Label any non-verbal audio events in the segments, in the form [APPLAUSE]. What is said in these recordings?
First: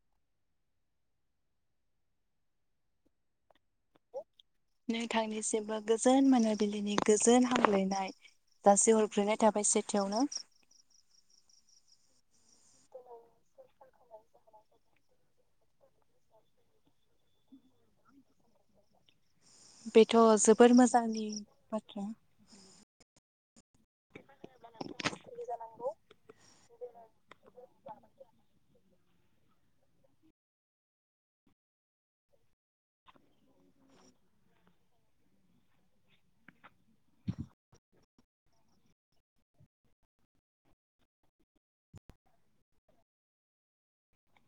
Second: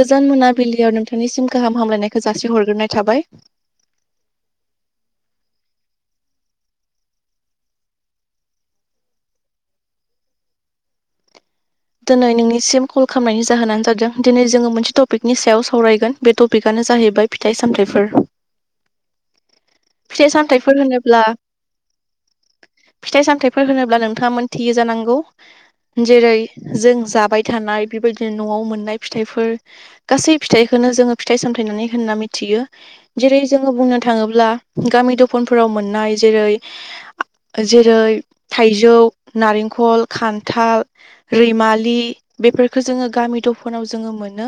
गोजान मोनाबिलियाव नोंथांनिसिम गाहाम हामलायनायखौ जासि हरग्रोनाय थाबाय। नोंथांनिसिमबो गोजोन मोनाबिलिनि गोजोन हामगलायनाय जासि हरग्रोनाय थाबाय सेथियावनो। दिनै नोंनिसिम कल खालामनायनि जाहोनानो जादों दिनै जोङो मोनसे टपिकनि सायाव सावरायगोन बे टपिकआनो जाहैबाय फिथाइ सामथाइफोर बेथ' फिथाइ जोबोर सामथाइफोर होनोब्ला मोजांनि बाथ्रा। फिथाइ सामथायाइफोर होनोब्ला नोंथाङा मोनथियो जानांगौ जेरै जों जाबाय थानाय बेबायदिनो न'आव मोननाय फिथाइफोर गासै फिथाइखोनो जोङो फिथाइ सामथाय होननानै होनना मिथियो। जेरै जोङो बुंनो थाङोब्ला गामि दफनफोराव मोननाय जेरै जेरै थाइजौ नारेंखल खान्थाल रैमालि बेफोरफोरखो जोङो गामि दफानाव जोङो मोनो।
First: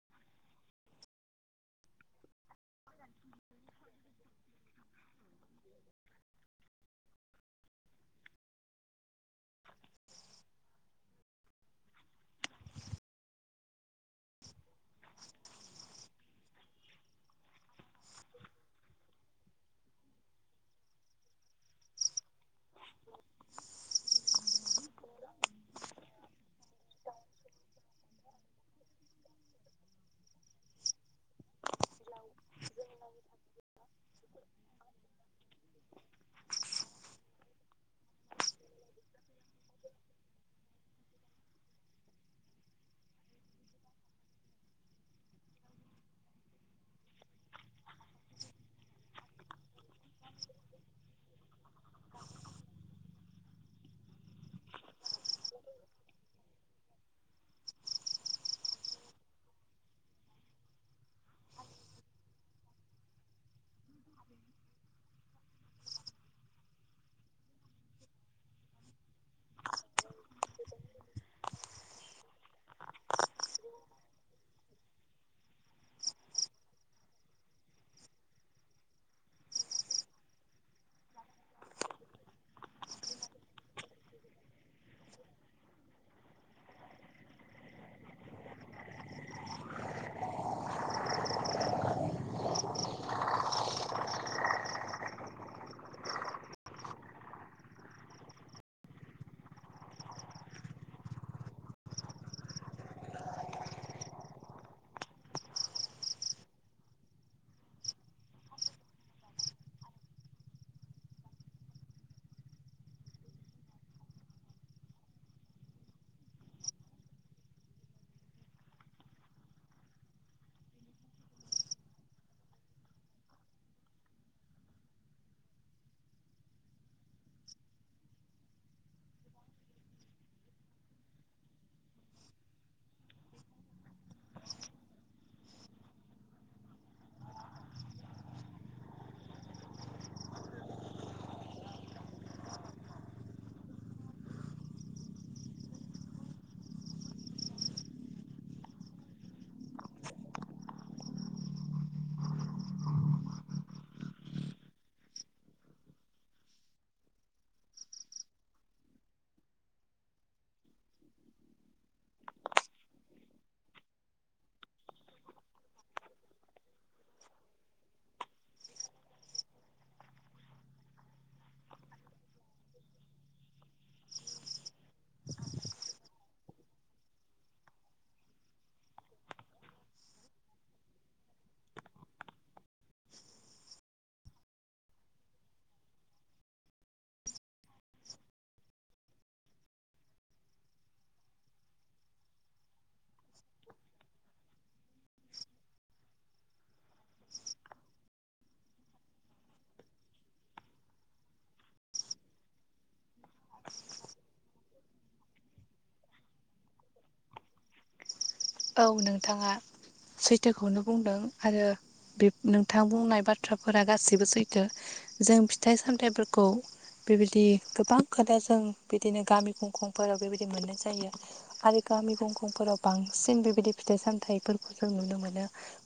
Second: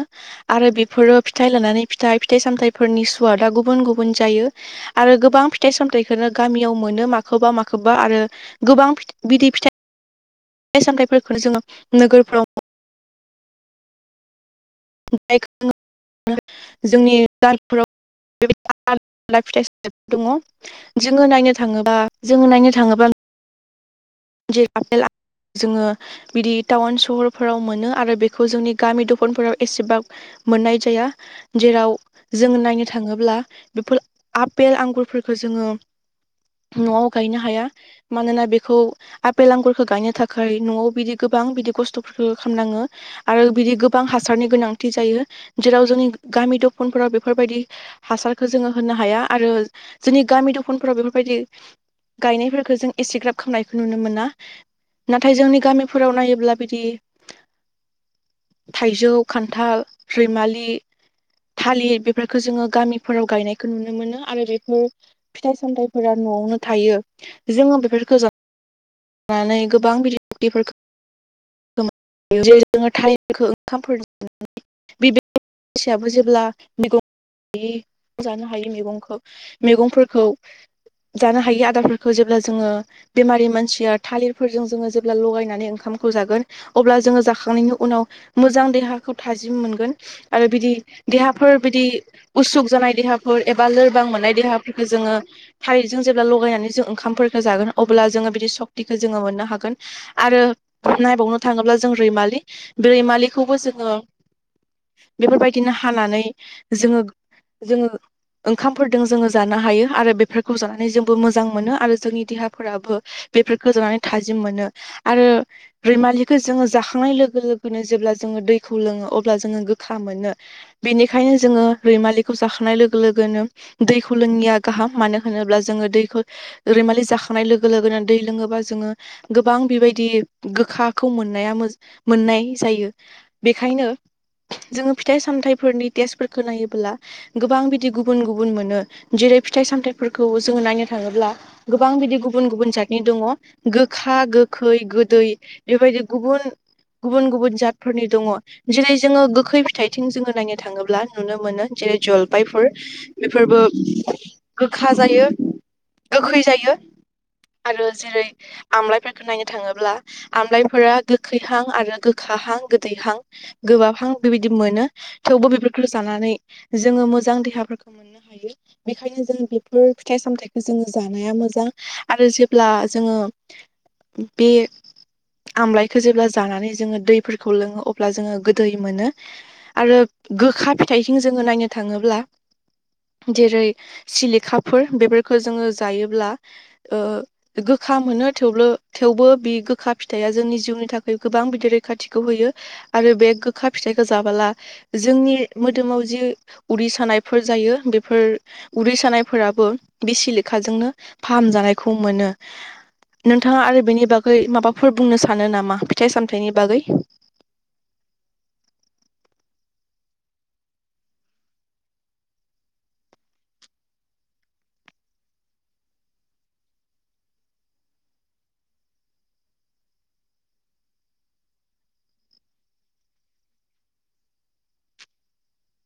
आरो बेफोरो फिथाइ लानानै फिथाइ फिथाइ सामथाइफोरनि सुवादा गुबुन -गुबुन जायो। आरो गोबां फिथाइ सामथाइखौनो गामियाव मोनो माखोबा माखोबा आरो गोबां फिथा बिदै फिथाइ फिथाय-सामथायफोरखौ जोङो नोगोरफ्राव [UNINTELLIGIBLE] जोंनि गामिफोराव बिबादिनो आलदा आलदा फिथाइ सामथाइफोर दङ। जोङो नायनो थाङोबा जोङो नायनो थाङोबा [UNINTELLIGIBLE] जोङो बिदि टाउन सहरफोराव मोनो आरो बेखौ जोंनि गामि दखनफोराव एसेबां मोननाय जाया। जेराव जोङो नायनो थाङोब्ला बेफोर आपेल आंगुरफोरखौ जोङो न'आव गायनो हाया मानोना बेखौ आपेल आंगुरखौ गायनो थाखाय न'आव बिदि गोबां बिदि खस्थ'फोरखो खामनाङो। आरो बिदि गोबां हासारनि गोनांथि जायो। जेराव जोंनि गामि दफनफोराव बेफोरबायदि हासारखौ जोङो होनो हाया आरो जोंनि गामि दफानफोराव बेफोरबायदि गायनायफोरखौ जों एसेग्राब खामनाय नुनो मोना। नाथाय जोंनि गामिफोराव नायोब्ला बिदि थाइजौ, खान्थाल, रैमालि थालिर बेफोरखौ जोङो गामिफोराव गायनायखौ नुनो मोनो आरो बेफोर फिथाइ सामथाइफोरा न'आवनो थायो। जोङो बेफोरखौ जा नानै गोबां बिदि-बिदिफोरखौ जेरै जोङो थारि न खो ओंखामफोर मानसियाबो जेब्ला मेगं जानो हायो मेगंखौ मेगंफोरखौ जानो हायि आदारफोरखौ जेब्ला जोङो बेमारि मानसिया थालिरफोरजों जोङो जेब्ला लगायनानै ओंखामखौ जागोन अब्ला जोङो जाखांनायनि उनाव मोजां देहाखौ थाजिम मोनगोन। आरो बिदि देहाफोर बिदि उसुख जानाय देहाफोर एबा लोरबां मोननाय देहाफोरखो जोङो थालिरजों जेब्ला लगायनानै जों ओंखामफोरखो जागोन, अब्ला जोङो बिदि सक्तिखौ जोङो मोननो हागोन। आरो नायबावनो थाङोब्ला जों रैमालि, बे रैमालिखौबो जोङो बेफोरबायदिनो हानानै जोङो-जोङो ओंखामफोरजों जोङो जानो हायो आरो बेफोरखौ जानानै जोंबो मोजां मोनो आरो जोंनि देहाफोराबो बेफोरखौ जानानै थाजिम मोनो। आरो रैमालिखौ जोङो जाखांनाय लोगो लोगोनो जेब्ला जोङो दैखौ लोङो अब्ला जोङो गोखा मोनो। बेनिखायनो जोङो रैमालिखौ जाखांनाय लोगो लोगोनो दैखौ लोंङिया गाहाम मानो होनोब्ला जोङो दैखौ रैमालि जाखांनाय लोगो लोगोनो दै लोङोबा जोङो गोबां बेबायदि गोखाखौ मोननाया मोननाय जायो। बेखायनो जोङो फिथाइ सामथाइफोरनि टेस्टफोरखौ नायोब्ला गोबां बिदि गुबुन गुबुन मोनो। जेरै फिथाइ सामथाइफोरखौ जोङो नायनो थाङोब्ला गोबां बिदि गुबुन गुबुन जातनि दङ। गोखा, गोखै, गोदै, बेबायदि गुबुन-गुबुन गुबुन जातफोरनि दङ। जेरै जोङो गोखै फिथाइथिं जोङो नायनो थाङोब्ला नुनो मोनो जेरै जलफायफोर। बेफोरबो गोखा जायो, गोखै जायो। आरो जेरै आमलायफोरखौ नायनो थाङोब्ला आमलायफोरा गोखैहां आरो गोखाहां‌ गोदैहां। गोबाबहां बेबायदि मोनो। थेवबो बेफोरखौ जानानै जोङो मोजां देहाफोर बेखायनो जों बेफोर फिथाइ सामथाइखौ जोङो जानाया मोजां। आरो जेब्ला जोङो, बे आमलायखौ जेब्ला जानानै जोङो दैफोरखौ लोङो, अब्ला जोङो गो दै मोनो आरो गोखा फिथाइथिं जोङो नायनो थाङोब्ला जेरै सेलेखाफोर बेफोरखौ जोङो जायोब्ला गोखा मोनो थेवबो थेवबो बे गोखा फिथाइया जोंनि जिउनि थाखाय गोबां बिदि रैखाथिखौ होयो। आरो बे गोखा फिथाइखौ जाबोला जोंनि मोदोमाव जि उदै सानायफोर जायो बेफोर उदै सानायफोराबो बे सिलेखाजोंनो फाहामजानायखौ मोनो। नोंथाङा आरो बेनि बागै माबाफोर बुंनो सानो नामा? फिथाइ सामथायाइनि बागै? औ नोंथाङा सैथोखौनो बुंदों। आरो। बे नोंथां बुंनाय बाथ्राफोरा गासैबो सैथो। जों फिथाइ सामथाइफोरखौ बेबायदि गोबां खोथा जों बिदिनो गामि खुंखंफोराव बेबायदि मोननाय जायो। आरो गामि गंखंफोराव बांसिन बेबायदि फिथाइ सामथाइफोरखौ जों नुनो मोनो।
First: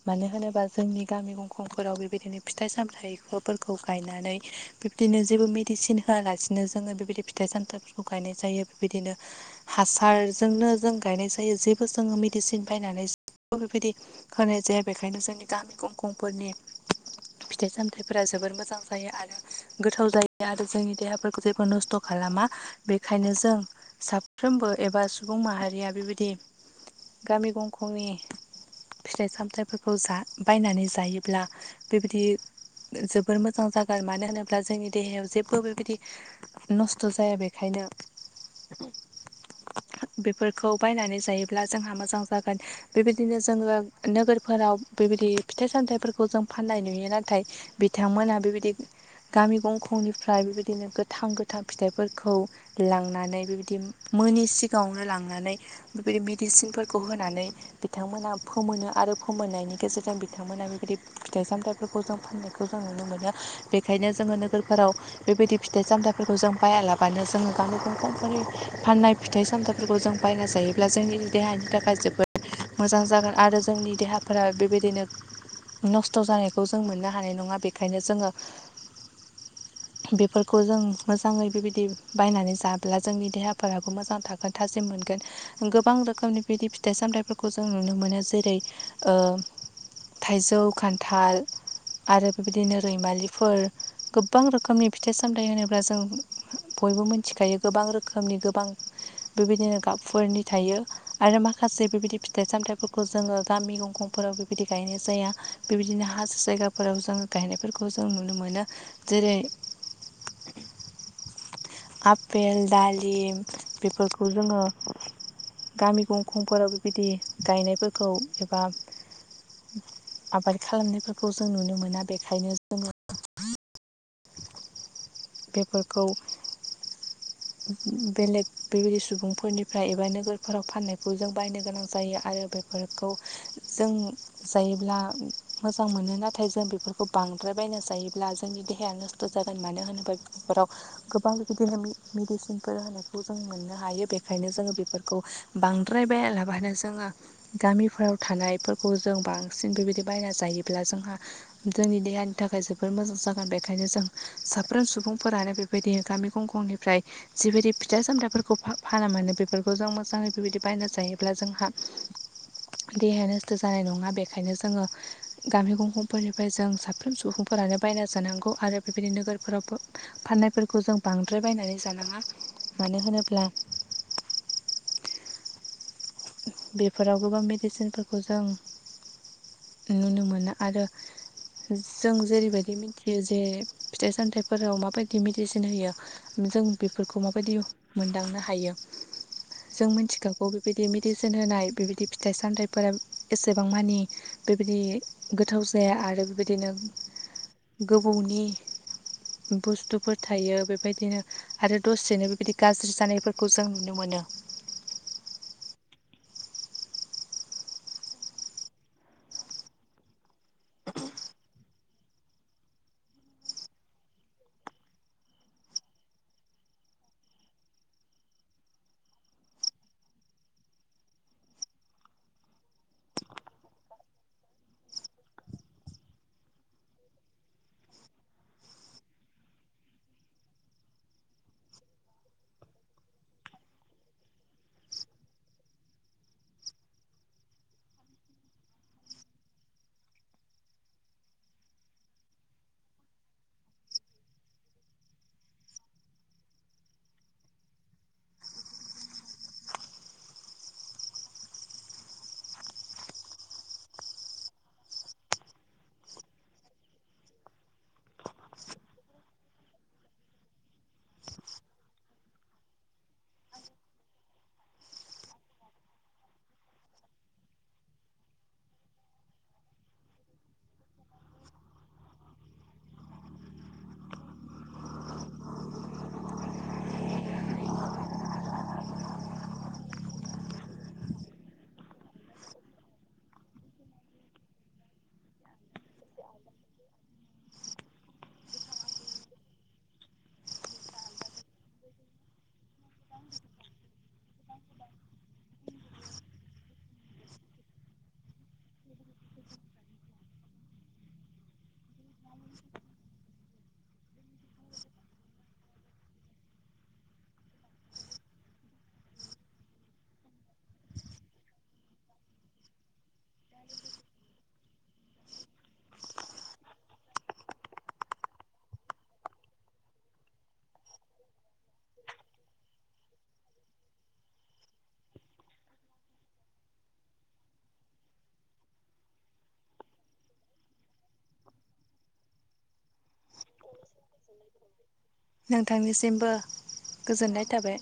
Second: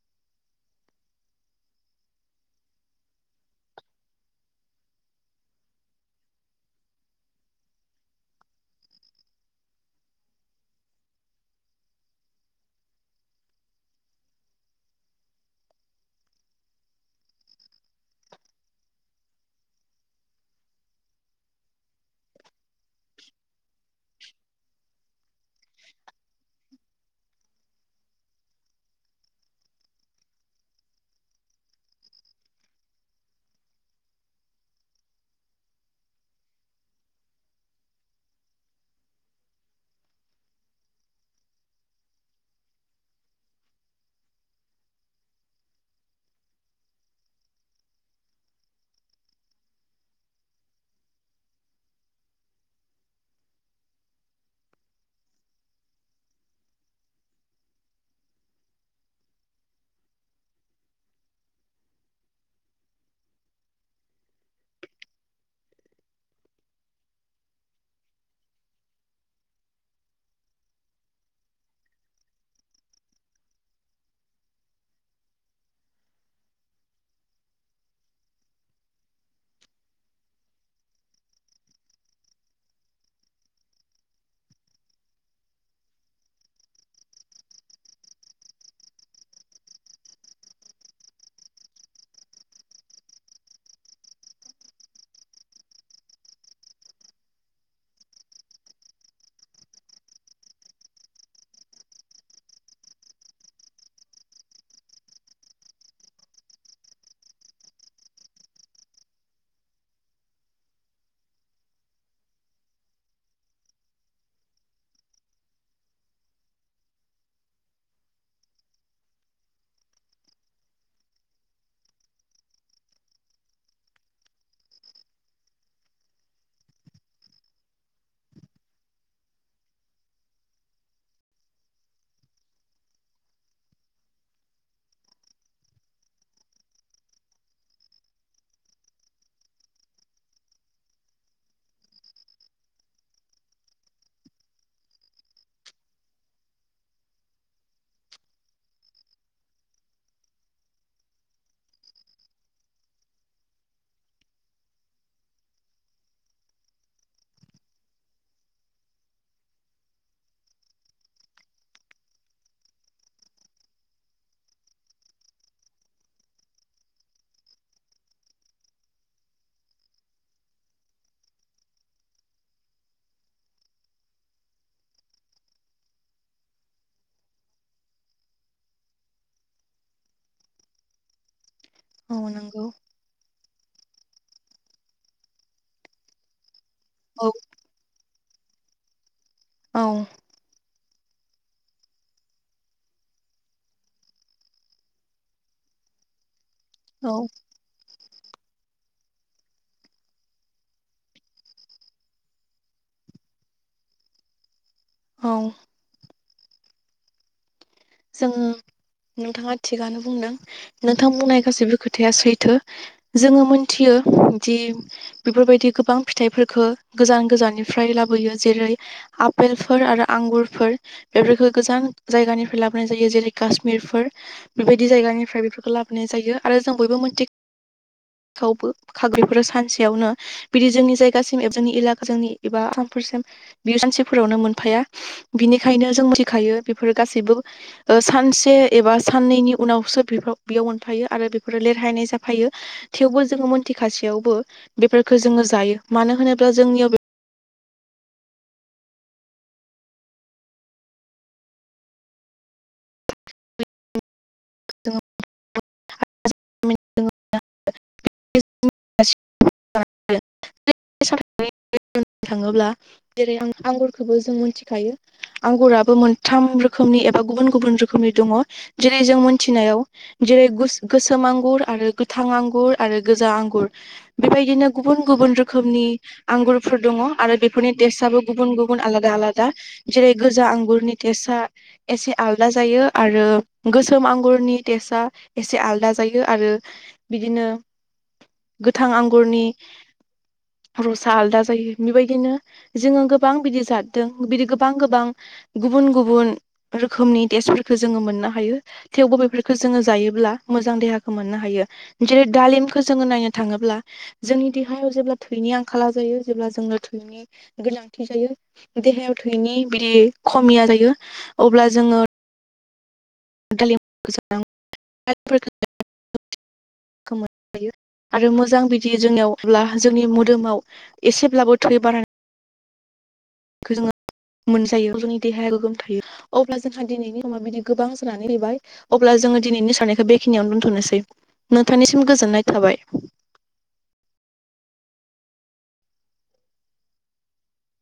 मानो होनोबा जोंनि गामि गंखंफोराव बेबायदिनो फिथाइ सामथाइफोरखौ गायनानै बिबायदिनो जेबो मेडिसिन होआलासिनो जोङो बेबायदि फिथाइ सामथाइफोरखौ गायनाय जायो बेबायदिनो। हासारजोंनो जों गायनाय जायो जेबो जोङो मेडिसिन बायनानै जेबो बेबायदि होनाय जाया बेखायनो जोंनि गामि गंखंफोरनि फिथाइ सामथाइफोरा जोबोर मोजां जायो आरो गोथाव जायो आरो जोंनि देहाफोरखौ जेबो नस्थ' खालामा बेखायनो जों साफ्रोमबो एबा सुबुं माहारिया बेबायदि गामि गंखंनि फिथाइ सामथाइफोरखौ जा बायनानै जायोब्ला बेबायदि जोबोर मोजां जागोन मानो होनोब्ला जोंनि देहायाव जेबो बेबायदि। नस्थ' जाया बेखायनो बेफोरखौ बायनानै जायोब्ला जोंहा मोजां जागोन। बेबायदिनो जोङो नोगोरफोराव बेबायदि फिथाइ सामथाइफोरखौ जों फाननाय नुयो नाथाय बिथांमोना बेबायदि गामि गंखंनिफ्राय बेबायदिनो गोथां गोथां फिथाइफोरखौ लांनानै बेबायदि मोनोनि सिगाङावनो लांनानै बे मेडिसिनफोरखौ होनानै बिथांमोना फोमोनो आरो फोमोननायनि गेजेरजों बिथांमोना बेबायदि फिथाइ सामथाइफोरखौ जों फाननायखौ जों नुनो मोनो बेखायनो जोङो नोगोरफोराव बेबायदि फिथाइ सामथाइफोरखौ जों बायालाबानो जोङो गामानि फाननाय। फिथाइ सामथाइफोरखौ जों बायना जायो। अब्ला जोंनि देहानि थाखाय जोबोद मोजां जागोन आरो जोंनि देहाफोरा बेबायदिनो नस्थ' जानायखौ जों मोननो हानाय नङा बेखायनो जोङो बेफोरखौ जों मोजाङै बेबायदि बायनानै जाब्ला जोंनि देहाफोराबो मोजां थागोन। खोनथासिम मोनगोन। गोबां रोखोमनि बिदि फिथाइ सामथायफोरखौ जों नुनो मोनो। जेरै ओ थाइजौ, खान्थाल आरो बेबायदिनो रैमालिफोर गोबां रोखोमनि फिथाइ सामथायाइ होनोब्ला जों बयबो मिथिखायो गोबां रोखोमनि गोबां बिबायदिनो गाबफोरनि थायो आरो माखासे बेबायदि फिथाइ सामथाइफोरखौ जोङो गामि गंखंफोराव बेबायदि गायनाय जाया। बेबायदिनो हाजो जायगाफोराव जोङो गायनायफोरखौ जों नुनो मोनो जेरै [UNINTELLIGIBLE] आफपेल दालिम बेफोरखौ जोङो गामि गंखंफोराव बेबायदि गायनायफोरखौ एबा आबाद खालामनायफोरखौ जों नुनो मोना बेखायनो जोङो [UNINTELLIGIBLE] बेफोरखौ बेलेग बेबायदि सुबुंफोरनिफ्राय एबा नो बेफोराव फाननायखौ जों बायनो गोनां जायो आरो बेफोरखौ जों जायोब्ला मोजां मोनो नाथाय जों बेफोरखौ बांद्राय बायना जायोब्ला जोंनि देहाया नो द' जागोन मानो होनोबा बिफोराव गोबां बिदिनो मेडिसिनफोर होनायखौ जों मोननो हायो बेखायनो जोङो बेफोर खौ बांद्राय बायलाबायानो जोङो गामिफोराव थानायफोरखौ जों बांसिन बेबायदि बायना जायोब्ला जोंहा जोंनि देहानि थाखाय जोबोर मोजां जागोन बेखायनो जों साफ्रोम सुबुंफोरानो बेफ बेबायदि गामि गंखंनिफ्राय जिबायदि फिथा सामथ्राफोरखौ फाना मोनो बेफोरखौ जों मोजाङै बेबायदि बायना जायोब्ला जोंहा देहाया नस्थ' जानाय नङा बेखायनो जोङो गामि गंखंफोरनिफ्राय जों साफ्रोम सुबुंफो फोरानो बायना जानांगौ आरो बेबायदि नोगोरफोरावबो फाननायफोरखौ जों बांद्राय बायनानै जानाङा मानो होनोब्ला बेफोराव गोबां मेडिसिनफोरखौ जों नुनो मोना आरो औ जों नंगौ जेरैबायदि मिथि जे फिथाइ सामथाइफोराव माबायदि मेडिसिन होयो जों बेफोरखौ औ माबायदि मोनदांनो हायो औ जों मिथिखागौ बेबायदि मेडिसिन होनाय बेबायदि फिथाइ सामथाइफोरा एसेबां मानि बेबायदि गोथाव जाया आरो बेबायदिनो औ गोबौनि बुस्थुफोर थायो बेबायदिनो आरो दसेनो बेबायदि गाज्रि जानायफोरखौ जों नुनो मोनो। औ जों नोंथाङा थिगानो बुंदों नोंथां बुंनाय गासैबो खोथाया सैथो जोङो मोनथियो दि बेफोरबायदि गोबां फिथाइफोरफोरखो गोजान गोजाननिफ्राय लाबोयो जेरै आफेलफोर आरो आंगुरफोर बेफोरखौ गोजान जायगानिफ्राय लाबो नाय जायो जेरै काश्मिरफोर बेबायदि जायगानिफ्राय बेफोरखौ लाबोनाय जायो आरो जों बयबो मिथि खौबो खाग्रिफोर सानसेयावनो बिदि जोंनि जायगासिम एबा जोंनि एलका जोंनि एबा आसामफोरसिम बियो मानसिफोरावनो मोनफाया बिनिखायनो जों मिथिखायो बेफोर गासैबो ओ सानसे एबा साननैनि उनावसो बेफोराव बेयाव मोनफायो आरो बेफोरो लेरहायनाय जाफायो। थेवबो जोङो मोनथिखासेयावबो बेफोरखौ जोङो जायो मानो होनोब्ला जोंनियाव [UNINTELLIGIBLE] [INAUDIBLE] [UNINTELLIGIBLE] थाङोब्ला जेरै आं आंगुरखौबो जों मिथिखायो। आंगुराबो मोनथाम रोखोमनि एबा गुबुन गुबुन रोखोमनि दङ जेरै-जों मोनथिनायाव जेरै गुस गोसोम आंगुर आरो गोथां आंगुर आरो गोजा आंगुर बेबायदिनो गुबुन गुबुन रोखोमनि आंगुरफोर दङ आरो बेफोरनि टेस्टआबो गुबुन गुबुन आलादा आलादा। जेरै -गोजा आंगुरनि तेसा एसे आलदा जायो आरो गोसोम आंगुरनि टेस्टआ एसे आलदा जायो आरो बिदिनो गोथां आंगुरनि [INAUDIBLE] रसा आलदा जायो बेबायदिनो जोङो गोबां बिदि जादों बिदि गोबां गोबां गुबुन गुबुन रोखोमनि टेस्टफोरफोरखौ जोङो मोननो हायो। थेवबो बेफोरखौ जोङो जायोब्ला मोजां देहाखौ मोननो हायो। जेरै-दालिमखौ जोङो नायनो थाङोब्ला जोंनि देहायाव जेब्ला थैनि आंखाला जायो जेब्ला जोंनो थैनि गोनांथि जायो देहायाव थैयनि बिदि खमिया जायो अब्ला जोङो दालामखौ [UNINTELLIGIBLE] खौ मोननो हायो आरो मोजां बिदि जोंनियावब्ला जोंनि मोदोमाव एसेब्लाबो थै बारा खौ जोङो मोनजायो जोंनि देहाया गोगोम थायो अब्ला जोंहा दिनैनि निमा बिदि गोबां जानानै फैबाय अब्ला जोङो दिनैनि साननायखौ बेखिनियावनो दोन्थ'नोसै नोंथांनिसिम गोजोननाय थाबाय। नोंथांनिसिमबो गोजोननाय थाबाय।